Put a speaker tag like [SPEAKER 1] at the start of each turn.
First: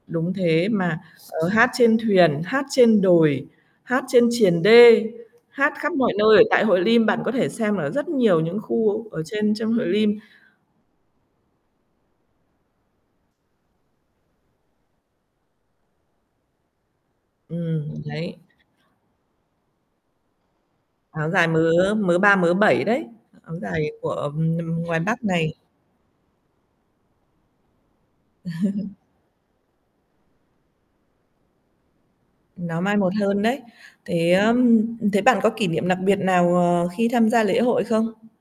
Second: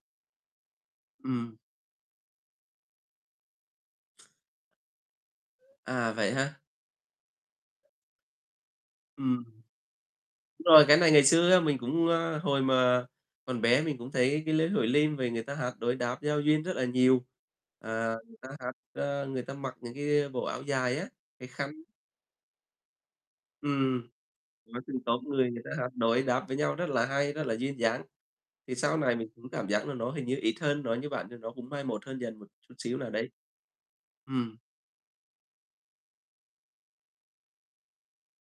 [SPEAKER 1] Đúng thế mà, ờ,
[SPEAKER 2] Ừm.
[SPEAKER 1] hát trên thuyền, hát trên đồi, hát trên triền đê, hát khắp mọi
[SPEAKER 2] À, vậy
[SPEAKER 1] nơi ở
[SPEAKER 2] hả?
[SPEAKER 1] tại hội Lim. Bạn có thể xem ở rất nhiều những khu ở
[SPEAKER 2] Ừm.
[SPEAKER 1] trên trong hội Lim.
[SPEAKER 2] Đúng rồi, cái này ngày xưa á, mình cũng, ơ, hồi mà còn bé mình cũng thấy cái lễ hội Lim vầy người ta hát đối đáp giao duyên rất là nhiều,
[SPEAKER 1] Ừm.
[SPEAKER 2] à,
[SPEAKER 1] Đấy.
[SPEAKER 2] người ta hát, ơ, người ta mặc những cái bộ áo dài á,
[SPEAKER 1] Áo dài
[SPEAKER 2] cái khăn.
[SPEAKER 1] mớ mớ ba mớ bảy đấy, áo dài
[SPEAKER 2] Ừm.
[SPEAKER 1] của, ừm,
[SPEAKER 2] Có
[SPEAKER 1] ngoài
[SPEAKER 2] từng tốp
[SPEAKER 1] Bắc
[SPEAKER 2] người
[SPEAKER 1] này.
[SPEAKER 2] người ta hát đối đáp với nhau rất là hay, rất là duyên dáng. Thì sau này mình cũng cảm giác là nó hình như ít hơn, nói như bạn thì nó cũng mai một hơn dần một chút
[SPEAKER 1] Nó mai
[SPEAKER 2] xíu nào
[SPEAKER 1] một
[SPEAKER 2] đấy.
[SPEAKER 1] hơn đấy. Thế,
[SPEAKER 2] Ừm.
[SPEAKER 1] ơm, thế bạn có kỷ niệm nặc biệt nào, ờ, khi tham gia lễ hội không?